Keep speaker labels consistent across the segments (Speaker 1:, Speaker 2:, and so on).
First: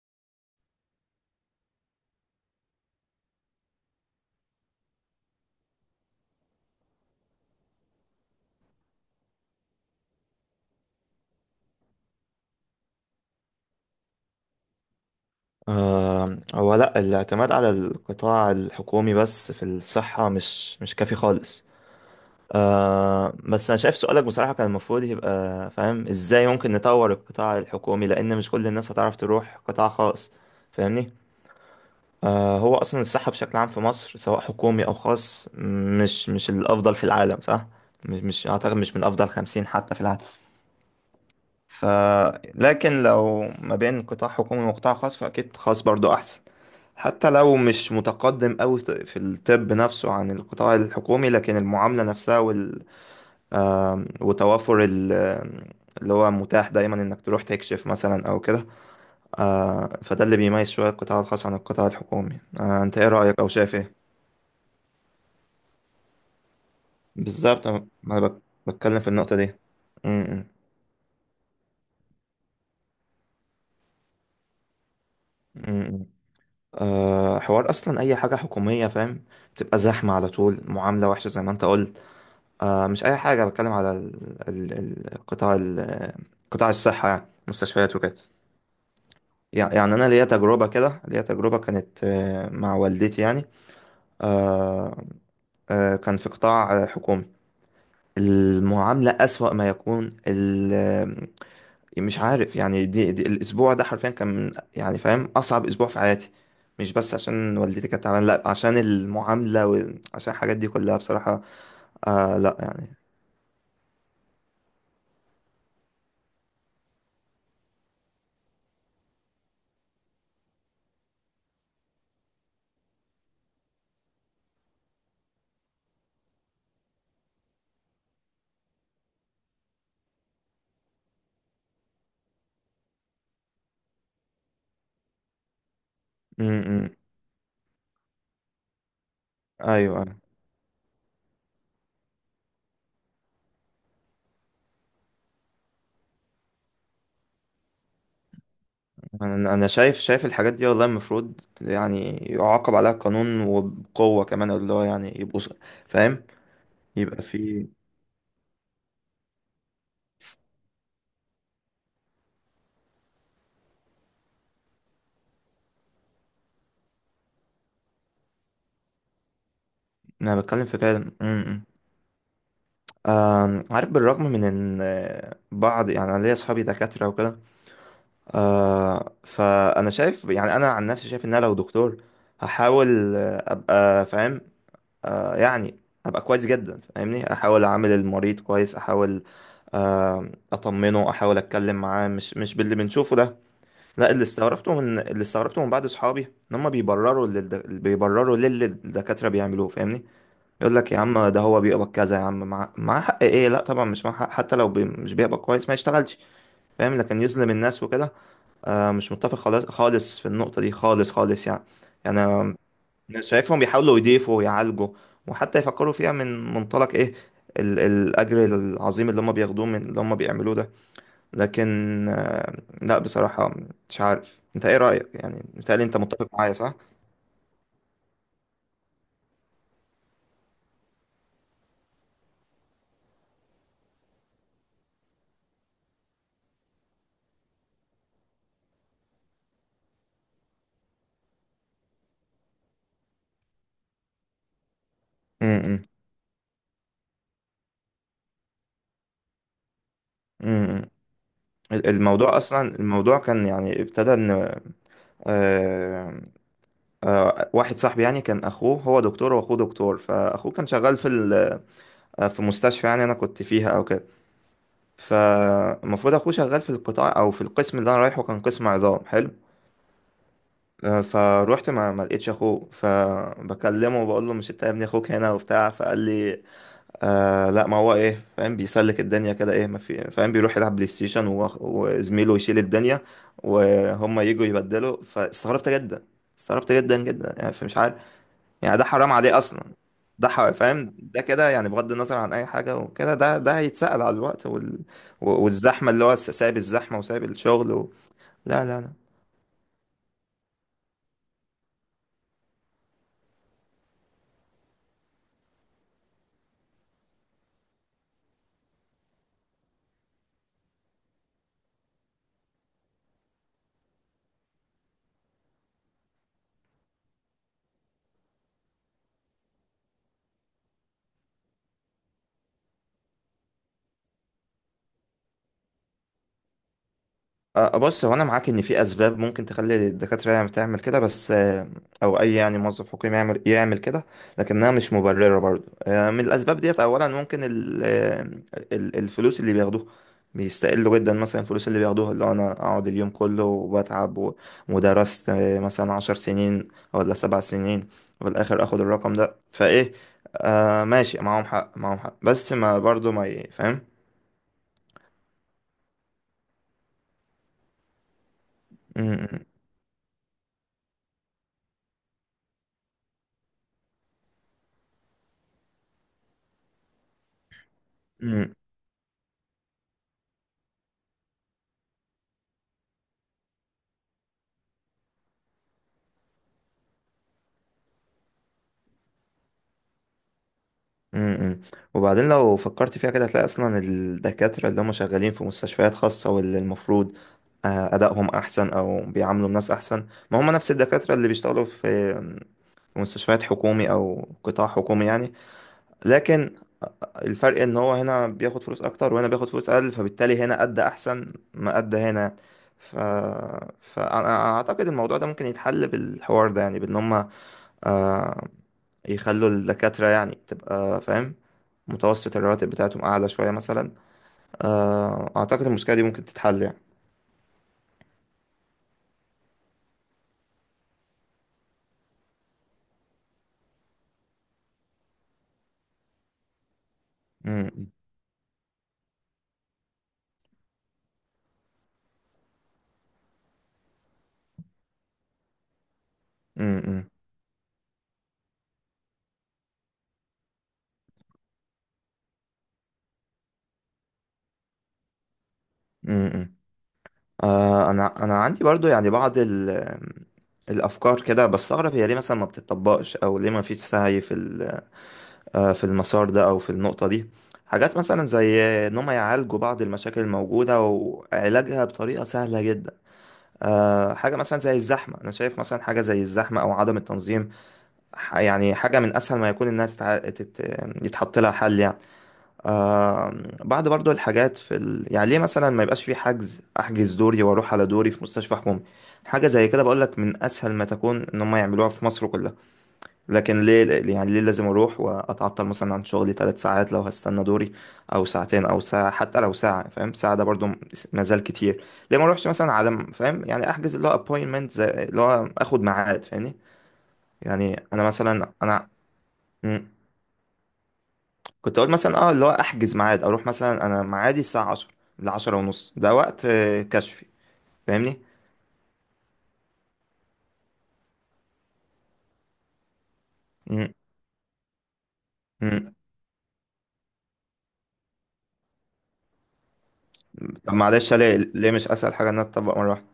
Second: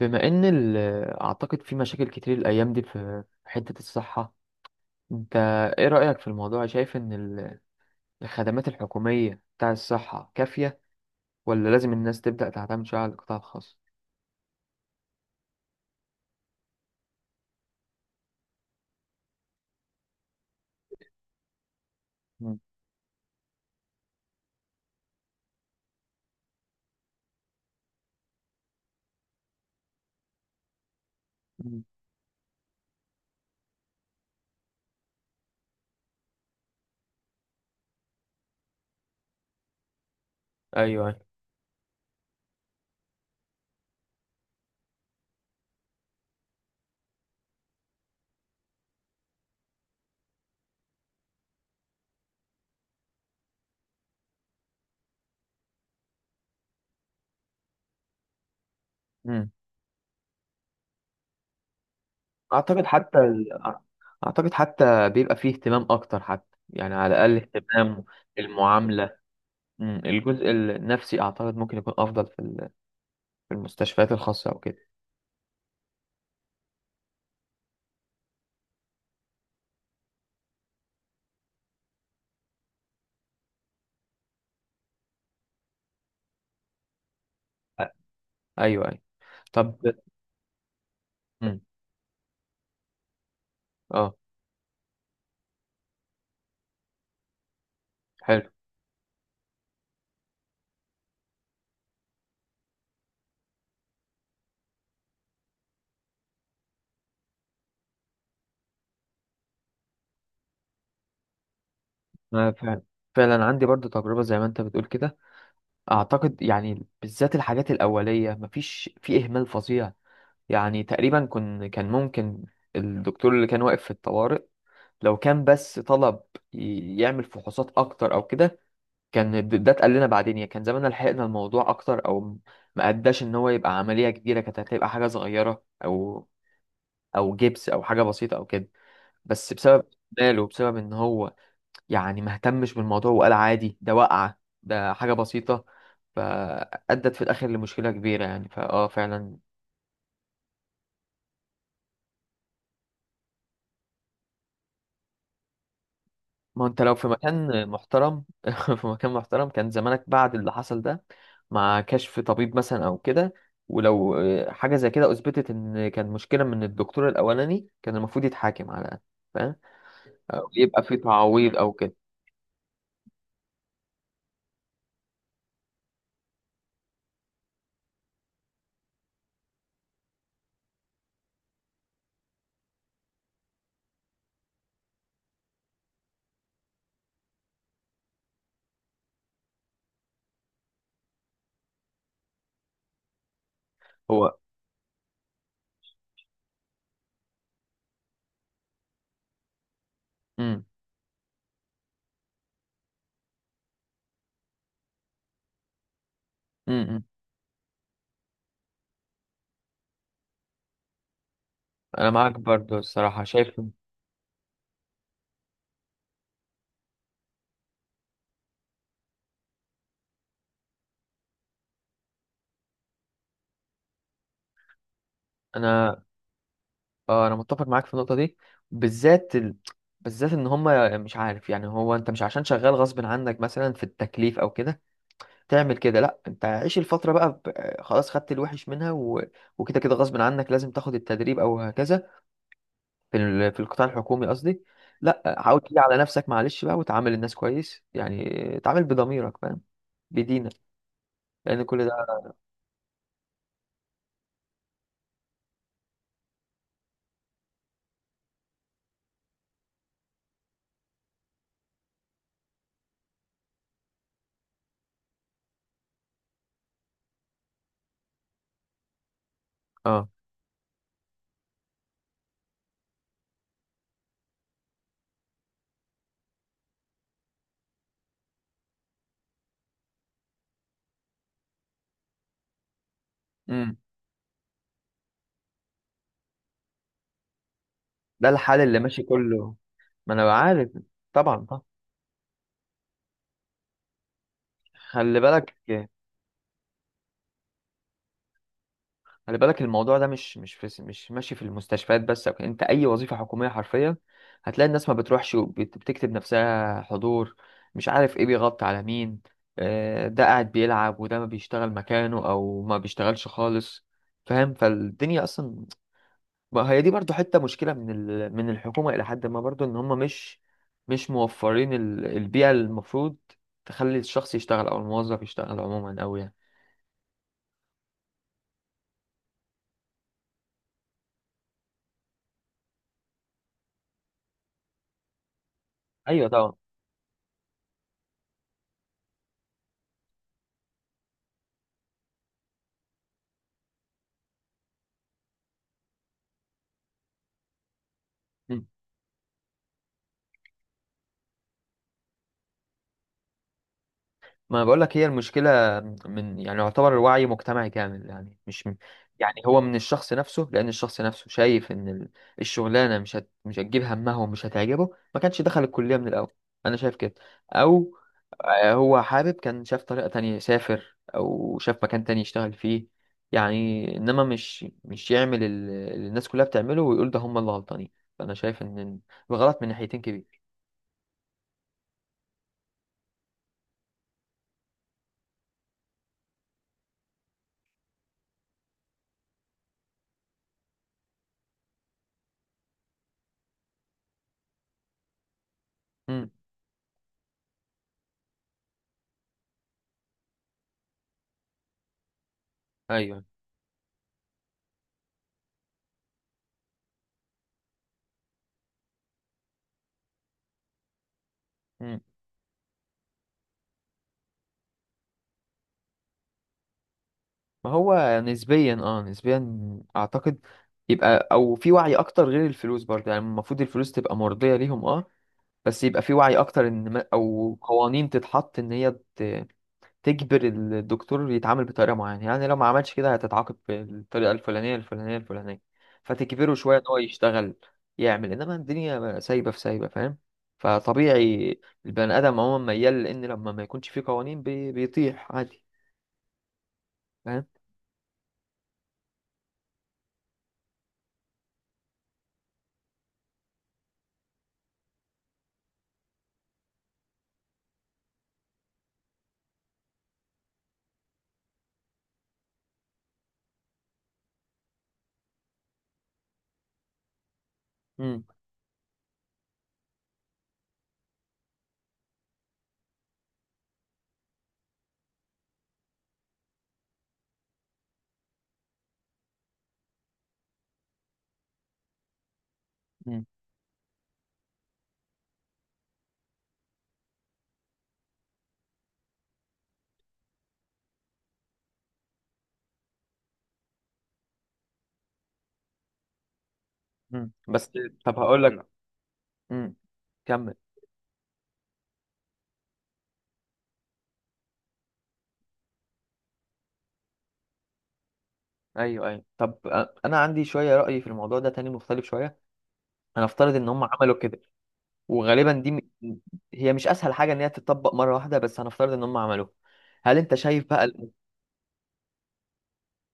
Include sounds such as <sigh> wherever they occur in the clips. Speaker 1: بما ان ال- اعتقد في مشاكل كتير الايام دي في حتة الصحة. انت ايه رأيك في الموضوع؟ شايف الخدمات الحكومية بتاع الصحة كافية، ولا لازم الناس تبدأ تعتمد شوية على القطاع الخاص؟
Speaker 2: هو لا، الاعتماد على القطاع الحكومي بس في الصحة مش كافي خالص.
Speaker 1: مم.
Speaker 2: بس أنا شايف سؤالك بصراحة كان المفروض يبقى فاهم إزاي ممكن نطور القطاع الحكومي، لأن مش كل الناس هتعرف تروح قطاع خاص. فاهمني؟
Speaker 1: مم.
Speaker 2: هو أصلا الصحة بشكل عام في مصر، سواء حكومي أو خاص، مش الأفضل في العالم، صح؟ مش أعتقد مش من أفضل 50 حتى في العالم.
Speaker 1: ايوه أيوة.
Speaker 2: ف لكن لو ما بين قطاع حكومي وقطاع خاص فأكيد خاص برضو أحسن. حتى لو مش متقدم أوي في الطب نفسه عن القطاع الحكومي، لكن المعاملة نفسها وال... وتوافر ال... آم، اللي هو متاح دايما انك تروح تكشف مثلا او كده.
Speaker 1: مم.
Speaker 2: فده اللي بيميز شوية القطاع الخاص عن القطاع الحكومي.
Speaker 1: اعتقد
Speaker 2: انت ايه
Speaker 1: حتى
Speaker 2: رأيك
Speaker 1: ال...
Speaker 2: او شايف ايه؟
Speaker 1: اعتقد حتى بيبقى فيه اهتمام اكتر، حتى يعني على الاقل
Speaker 2: بالظبط، أنا-
Speaker 1: اهتمام
Speaker 2: ما انا بك- بتكلم في
Speaker 1: المعاملة.
Speaker 2: النقطة دي.
Speaker 1: مم.
Speaker 2: م- م-
Speaker 1: الجزء النفسي اعتقد ممكن يكون افضل في المستشفيات الخاصة او كده.
Speaker 2: م- حوار، اصلا اي حاجة حكومية، فاهم؟ بتبقى زحمة على طول، معاملة وحشة زي ما انت قلت. مش أي حاجة، بتكلم على قطاع قطاع الصحة يعني
Speaker 1: أ-
Speaker 2: مستشفيات وكده.
Speaker 1: ايوه ايوه.
Speaker 2: يع-
Speaker 1: طب.
Speaker 2: يعني أنا ليا تجربة كده، ليا تجربة
Speaker 1: مم.
Speaker 2: كانت مع والدتي يعني.
Speaker 1: اه.
Speaker 2: آه كان في قطاع حكومي.
Speaker 1: حلو.
Speaker 2: المعاملة أسوأ ما يكون مش عارف يعني، دي الأسبوع ده حرفيا كان يعني فاهم، أصعب أسبوع في حياتي. مش بس عشان والدتي كانت تعبانة، لأ، عشان المعاملة وعشان الحاجات دي كلها بصراحة.
Speaker 1: أنا
Speaker 2: لأ
Speaker 1: فعلا
Speaker 2: يعني.
Speaker 1: فعلا عندي برضو تجربة زي ما انت بتقول كده. اعتقد يعني بالذات الحاجات الاولية مفيش في اهمال فظيع. يعني تقريبا كان ممكن الدكتور اللي كان واقف في الطوارئ لو كان بس طلب يعمل فحوصات اكتر او كده. كان ده اتقال لنا بعدين، يعني كان زماننا لحقنا الموضوع اكتر ما اداش ان هو يبقى عملية كبيرة، كانت هتبقى حاجة صغيرة، او
Speaker 2: م -م.
Speaker 1: او جبس او حاجة بسيطة او كده. بس بسبب
Speaker 2: أيوه.
Speaker 1: ماله وبسبب ان هو يعني ما اهتمش بالموضوع، وقال عادي ده وقعة، ده حاجة بسيطة. فأدت في الآخر لمشكلة كبيرة يعني، فعلا.
Speaker 2: انا شايف الحاجات دي، والله المفروض يعني يعاقب عليها القانون، وبقوه كمان، اللي هو يعني يبقوا فاهم؟
Speaker 1: ما أنت لو في
Speaker 2: يبقى في.
Speaker 1: مكان محترم <laughs> في مكان محترم كان زمانك بعد اللي حصل ده مع كشف طبيب مثلا أو كده، ولو حاجة زي كده أثبتت إن كان مشكلة من الدكتور الأولاني، كان المفروض يتحاكم على الأقل. فاهم.
Speaker 2: انا
Speaker 1: أو
Speaker 2: بتكلم في
Speaker 1: يبقى في
Speaker 2: كده. م-
Speaker 1: تعويض
Speaker 2: م.
Speaker 1: أو كده.
Speaker 2: عارف، بالرغم من ان بعض يعني، انا ليا اصحابي دكاتره وكده. فانا شايف يعني، انا عن نفسي شايف ان انا لو دكتور هحاول ابقى فاهم، يعني ابقى كويس جدا فاهمني، احاول اعامل المريض كويس، احاول اطمنه، احاول اتكلم معاه، مش باللي بنشوفه ده. لا، اللي
Speaker 1: هو
Speaker 2: استغربته من بعض اصحابي ان هم بيبرروا بيبرروا للي الدكاتره بيعملوه، فاهمني.
Speaker 1: امم،
Speaker 2: يقول لك يا عم ده هو بيقبض كذا، يا عم مع حق، ايه لا طبعا مش مع حق، حتى لو مش بيقبض كويس ما يشتغلش.
Speaker 1: امم،
Speaker 2: فاهم. لكن يظلم الناس وكده. مش متفق خالص خالص في النقطه دي، خالص خالص يعني.
Speaker 1: أنا معاك
Speaker 2: يعني،
Speaker 1: برضو
Speaker 2: أنا
Speaker 1: الصراحة،
Speaker 2: شايفهم
Speaker 1: شايف.
Speaker 2: بيحاولوا يضيفوا ويعالجوا، وحتى يفكروا فيها من منطلق ايه، الاجر العظيم اللي هم بياخدوه من اللي هم بيعملوه ده. لكن آه، لا بصراحة، مش عارف انت ايه رأيك، يعني متهيألي انت
Speaker 1: أنا
Speaker 2: متفق معايا صح؟
Speaker 1: اه انا متفق معاك في النقطه دي، بالذات ال... بالذات ان هم، مش عارف، يعني هو انت مش عشان شغال غصب عنك مثلا في التكليف او كده تعمل كده. لا، انت عيش الفتره بقى خلاص خدت الوحش منها، و... وكده كده غصب عنك لازم تاخد التدريب او هكذا. في القطاع الحكومي قصدي. لا، حاول تيجي
Speaker 2: امم
Speaker 1: على نفسك معلش بقى، وتعامل الناس كويس يعني. اتعامل بضميرك، فاهم؟ بدينك.
Speaker 2: امم
Speaker 1: لان كل ده.
Speaker 2: الموضوع اصلا، الموضوع كان يعني ابتدى ان آه، واحد صاحبي يعني، كان اخوه هو دكتور، واخوه دكتور، فاخوه كان شغال في في مستشفى، يعني انا كنت فيها او كده. فالمفروض اخوه شغال في القطاع او في القسم اللي انا رايحه، كان قسم عظام. حلو.
Speaker 1: اه،
Speaker 2: فروحت ما لقيتش اخوه، فبكلمه وبقول له: مش انت يا ابني اخوك هنا وبتاع؟ فقال لي لا، ما هو ايه فاهم، بيسلك الدنيا كده، ايه ما في فاهم، بيروح يلعب بلاي ستيشن و- وزميله يشيل الدنيا،
Speaker 1: امم.
Speaker 2: وهم يجوا يبدلوا. فاستغربت جدا، استغربت جدا جدا يعني، فمش عارف.
Speaker 1: ده الحال
Speaker 2: يعني
Speaker 1: اللي
Speaker 2: ده
Speaker 1: ماشي
Speaker 2: حرام عليه
Speaker 1: كله.
Speaker 2: اصلا.
Speaker 1: ما انا عارف.
Speaker 2: فاهم ده
Speaker 1: طبعا
Speaker 2: كده
Speaker 1: طبعا.
Speaker 2: يعني، بغض النظر عن اي حاجه وكده، ده هيتسأل على الوقت وال...
Speaker 1: خلي
Speaker 2: و-
Speaker 1: بالك.
Speaker 2: والزحمه، اللي هو سايب الزحمه وسايب الشغل لا لا لا.
Speaker 1: الموضوع ده مش ماشي في المستشفيات بس أو كده. انت اي وظيفه حكوميه حرفيا هتلاقي الناس ما بتروحش وبتكتب نفسها حضور. مش عارف ايه بيغطي على مين، ده قاعد بيلعب، وده ما بيشتغل مكانه او ما بيشتغلش خالص. فاهم؟ فالدنيا اصلا، ما هي دي برضو حته مشكله من الحكومه الى حد ما، برضو ان هم مش موفرين البيئه اللي المفروض تخلي الشخص يشتغل او الموظف يشتغل عموما أوي يعني.
Speaker 2: بص، هو انا معاك ان في اسباب ممكن تخلي الدكاتره يعني تعمل كده، بس او اي يعني موظف حكومي يعمل كده. لكنها مش مبرره برضو. من
Speaker 1: ايوه طبعا.
Speaker 2: الاسباب ديت، اولا ممكن الفلوس اللي بياخدوها، بيستقلوا جدا مثلا الفلوس اللي بياخدوها، اللي هو انا اقعد اليوم كله وبتعب ودرست مثلا 10 سنين ولا 7 سنين، وفي الاخر اخد الرقم ده؟ فايه؟ ماشي، معاهم حق معاهم حق، بس ما برضو ما ي- فاهم؟
Speaker 1: ما بقول لك، هي المشكلة من يعني يعتبر الوعي مجتمعي كامل، يعني مش من، يعني
Speaker 2: م-
Speaker 1: هو من الشخص نفسه. لأن الشخص نفسه شايف إن الشغلانة مش هتجيب همها ومش هتعجبه، ما كانش دخل الكلية من الأول. أنا شايف كده. أو
Speaker 2: م-
Speaker 1: هو حابب كان شاف طريقة تانية يسافر، أو شاف مكان تاني يشتغل فيه. يعني إنما مش يعمل اللي الناس كلها بتعمله، ويقول ده هم اللي غلطانين. فأنا شايف إن الغلط من ناحيتين كبير.
Speaker 2: امم وبعدين لو فكرت فيها كده هتلاقي اصلا الدكاترة اللي هم شغالين في مستشفيات خاصة واللي المفروض ادائهم احسن او بيعاملوا الناس احسن، ما هم نفس الدكاترة اللي بيشتغلوا في مستشفيات حكومي او قطاع حكومي يعني.
Speaker 1: امم.
Speaker 2: لكن الفرق ان هو هنا بياخد فلوس اكتر وهنا بياخد فلوس اقل، فبالتالي هنا ادى احسن ما ادى هنا. ف...
Speaker 1: أيوه.
Speaker 2: فانا اعتقد الموضوع ده ممكن يتحل بالحوار ده، يعني بان هم آه، يخلوا الدكاترة يعني تبقى فاهم،
Speaker 1: مم.
Speaker 2: متوسط الرواتب بتاعتهم أعلى شوية مثلا. أعتقد المشكلة دي ممكن تتحل يعني.
Speaker 1: ما هو نسبيا، نسبيا اعتقد يبقى او في وعي اكتر غير الفلوس برضه، يعني المفروض الفلوس تبقى مرضية ليهم بس يبقى في وعي اكتر، ان ما او
Speaker 2: م-
Speaker 1: قوانين تتحط ان هي تجبر الدكتور يتعامل بطريقة معينة. يعني لو ما عملش كده هتتعاقب بالطريقة الفلانية الفلانية الفلانية، فتجبره
Speaker 2: م-
Speaker 1: شوية ان هو
Speaker 2: م-
Speaker 1: يشتغل يعمل. انما الدنيا سايبة في سايبة، فاهم؟ فطبيعي البني ادم عموما ميال لان لما ما يكونش فيه قوانين بيطيح عادي.
Speaker 2: م- م.
Speaker 1: فاهم؟
Speaker 2: أنا عندي برضو يعني بعض الأفكار كده، بستغرب هي ليه مثلا ما بتطبقش، أو ليه ما فيش سعي في في المسار ده أو في النقطة دي. حاجات مثلا زي إن هم يعالجوا بعض المشاكل الموجودة وعلاجها بطريقة سهلة جدا. حاجة مثلا زي الزحمة، أنا شايف مثلا حاجة زي الزحمة أو عدم التنظيم.
Speaker 1: مم.
Speaker 2: يعني حاجة من أسهل ما يكون إنها يتحط لها حل يعني. آه بعد برضو الحاجات في يعني ليه مثلا ما يبقاش في حجز؟ أحجز دوري وأروح على دوري في مستشفى حكومي، حاجة زي كده بقولك من أسهل ما تكون إن هم يعملوها في مصر كلها. لكن ليه؟ يعني ليه لازم أروح وأتعطل مثلا عن شغلي 3 ساعات لو هستنى دوري؟ أو ساعتين أو ساعة، حتى لو ساعة فاهم، ساعة ده برضو مازال كتير. ليه ما أروحش مثلا على فاهم، يعني أحجز اللي هو أبوينتمنت، زي اللي هو آخد ميعاد، فاهمني؟
Speaker 1: مم. بس.
Speaker 2: يعني أنا
Speaker 1: طب هقول
Speaker 2: مثلا،
Speaker 1: لك. مم. كمل.
Speaker 2: كنت اقول مثلا اللي هو احجز ميعاد، اروح مثلا، انا ميعادي الساعه 10 ل 10 ونص، ده وقت كشفي، فاهمني؟
Speaker 1: ايوه ايوه طب، انا عندي شويه راي في الموضوع ده تاني مختلف شويه. هنفترض ان هم
Speaker 2: مم.
Speaker 1: عملوا كده، وغالبا دي م...
Speaker 2: مم.
Speaker 1: هي مش اسهل حاجه ان هي تتطبق مره واحده، بس هنفترض ان هم عملوها. هل انت شايف
Speaker 2: طب
Speaker 1: بقى
Speaker 2: معلش، ليه مش اسهل حاجه ان أنا اطبق مره واحده؟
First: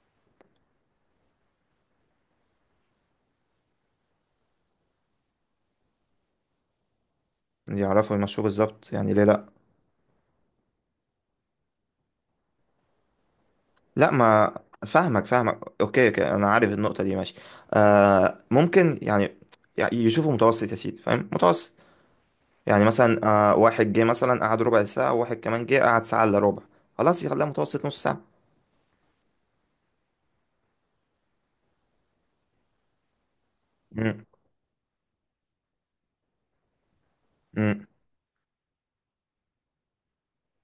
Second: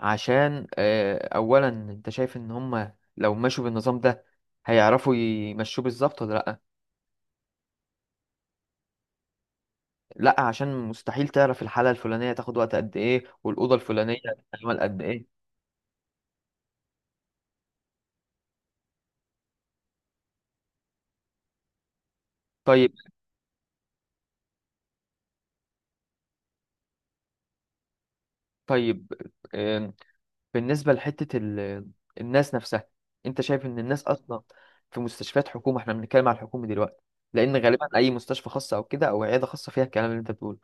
Speaker 1: عشان اولا انت شايف ان هم لو مشوا بالنظام ده هيعرفوا يمشوه بالظبط ولا لا؟
Speaker 2: يعرفوا يمشوه بالظبط، يعني ليه لا؟
Speaker 1: لا عشان مستحيل تعرف الحاله الفلانيه تاخد وقت قد ايه، والاوضه
Speaker 2: لا
Speaker 1: الفلانيه
Speaker 2: ما،
Speaker 1: تعمل قد ايه.
Speaker 2: فاهمك فاهمك، اوكي اوكي، انا عارف النقطه دي، ماشي. ممكن يعني، يشوفوا متوسط يا سيدي، فاهم؟ متوسط. يعني
Speaker 1: طيب.
Speaker 2: مثلا، واحد جه مثلا قعد ربع ساعه، وواحد كمان جه قعد ساعه الا ربع، خلاص يخليها متوسط نص ساعه.
Speaker 1: طيب. بالنسبة لحتة الناس نفسها، انت شايف ان الناس اصلا في مستشفيات حكومة، احنا بنتكلم على الحكومة دلوقتي، لان
Speaker 2: مم.
Speaker 1: غالبا اي مستشفى خاصة او كده او عيادة خاصة فيها الكلام اللي انت بتقوله.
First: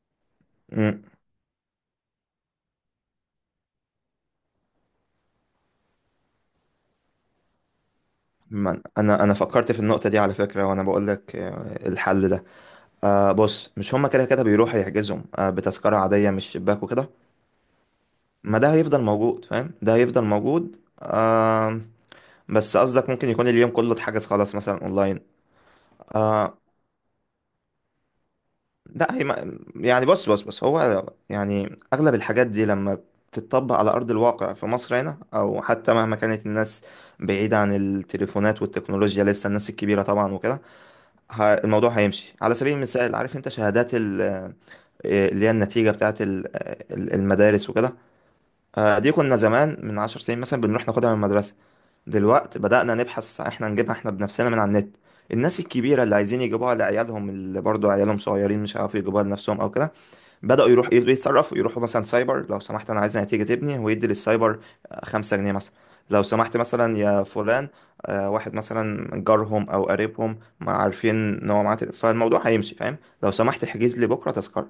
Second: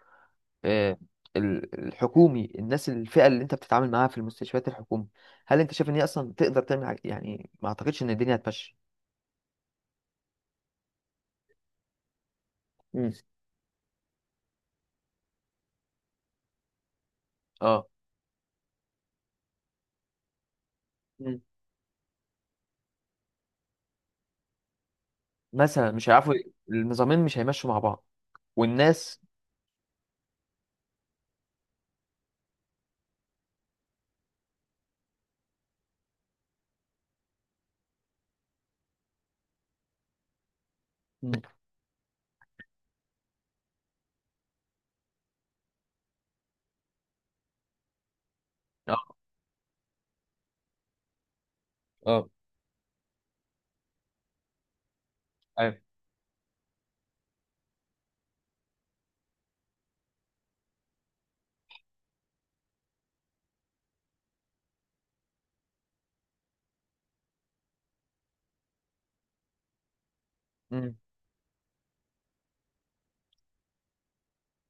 Speaker 1: آه،
Speaker 2: مم.
Speaker 1: الحكومي، الناس الفئة اللي انت بتتعامل معاها في المستشفيات الحكومية، هل انت شايف ان هي اصلا تقدر تعمل حاجة؟ يعني ما اعتقدش ان الدنيا هتمشي.
Speaker 2: ما انا، فكرت في النقطه دي على فكره وانا بقول لك الحل ده.
Speaker 1: مم.
Speaker 2: بص، مش هما كده كده بيروحوا يحجزهم بتذكره عاديه مش شباك وكده؟
Speaker 1: اه.
Speaker 2: ما ده هيفضل موجود، فاهم، ده هيفضل موجود.
Speaker 1: مم.
Speaker 2: بس قصدك ممكن يكون اليوم كله اتحجز خلاص مثلا اونلاين.
Speaker 1: مثلا مش هيعرفوا،
Speaker 2: آه
Speaker 1: النظامين مش هيمشوا مع بعض
Speaker 2: لا
Speaker 1: والناس.
Speaker 2: هي ما يعني، بص بص بص، هو يعني اغلب الحاجات دي لما بتتطبق على ارض الواقع في مصر هنا، او حتى مهما كانت الناس بعيده عن التليفونات والتكنولوجيا لسه، الناس الكبيره طبعا وكده،
Speaker 1: مم.
Speaker 2: الموضوع هيمشي. على سبيل المثال، عارف انت شهادات اللي هي النتيجة بتاعت المدارس وكده،
Speaker 1: اه،
Speaker 2: دي كنا زمان من 10 سنين مثلا بنروح ناخدها من المدرسة.
Speaker 1: اه.
Speaker 2: دلوقتي بدأنا نبحث احنا نجيبها احنا بنفسنا من على النت. الناس
Speaker 1: ايوه.
Speaker 2: الكبيرة اللي عايزين يجيبوها لعيالهم، اللي برضو عيالهم صغيرين مش عارفين يجيبوها لنفسهم او كده، بدأوا يروح يتصرفوا، يروحوا مثلا سايبر: لو سمحت أنا عايز نتيجة تبني، ويدي للسايبر 5 جنيه مثلا. لو سمحت مثلا يا فلان، واحد مثلا جارهم أو قريبهم ما
Speaker 1: مم.
Speaker 2: عارفين إن هو معاه فالموضوع هيمشي فاهم؟ لو سمحت احجز لي بكرة تذكرة.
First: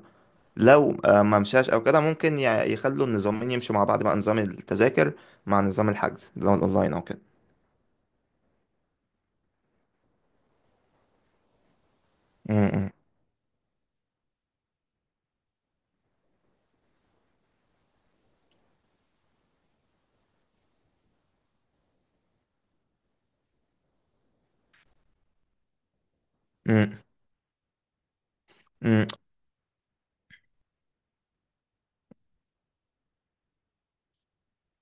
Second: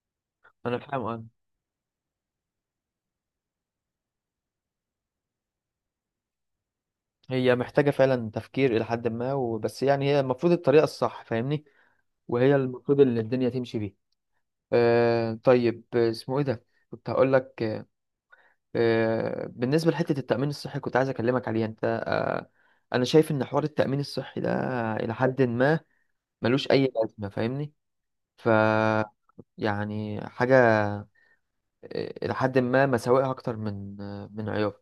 Speaker 1: انا
Speaker 2: لو
Speaker 1: فاهم.
Speaker 2: ما مشاش أو كده ممكن يخلوا النظامين يمشوا مع بعض، بقى نظام التذاكر مع نظام الحجز اللي هو الأونلاين أو كده.
Speaker 1: هي محتاجة فعلا تفكير إلى حد ما وبس، يعني هي المفروض الطريقة الصح، فاهمني،
Speaker 2: م-
Speaker 1: وهي
Speaker 2: م-
Speaker 1: المفروض اللي الدنيا تمشي بيها. آه طيب، اسمه إيه ده، كنت هقول لك بالنسبة لحتة التأمين الصحي كنت عايز أكلمك عليها أنت أنا شايف إن حوار التأمين الصحي ده إلى حد ما ملوش أي
Speaker 2: م-
Speaker 1: لازمة، فاهمني. ف
Speaker 2: م-
Speaker 1: يعني حاجة، إلى حد ما مساوئها أكتر من من عيوبها.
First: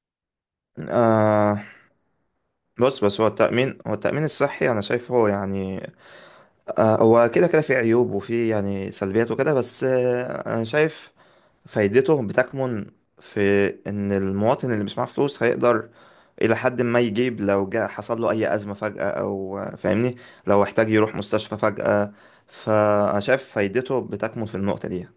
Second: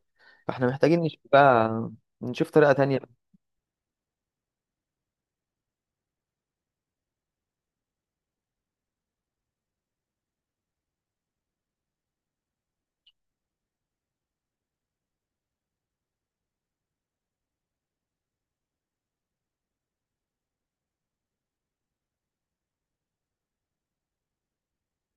Speaker 1: فإحنا محتاجين نشوف
Speaker 2: آه،
Speaker 1: بقى، نشوف طريقة
Speaker 2: بص،
Speaker 1: تانية
Speaker 2: بس هو التأمين الصحي أنا شايفه يعني، هو كده كده في عيوب وفي يعني سلبيات وكده، بس انا شايف فايدته بتكمن في ان المواطن اللي مش معاه فلوس هيقدر الى حد ما يجيب، لو جاء حصل له اي ازمة فجأة او فاهمني. لو احتاج يروح مستشفى فجأة، فانا شايف فايدته بتكمن في النقطة دي.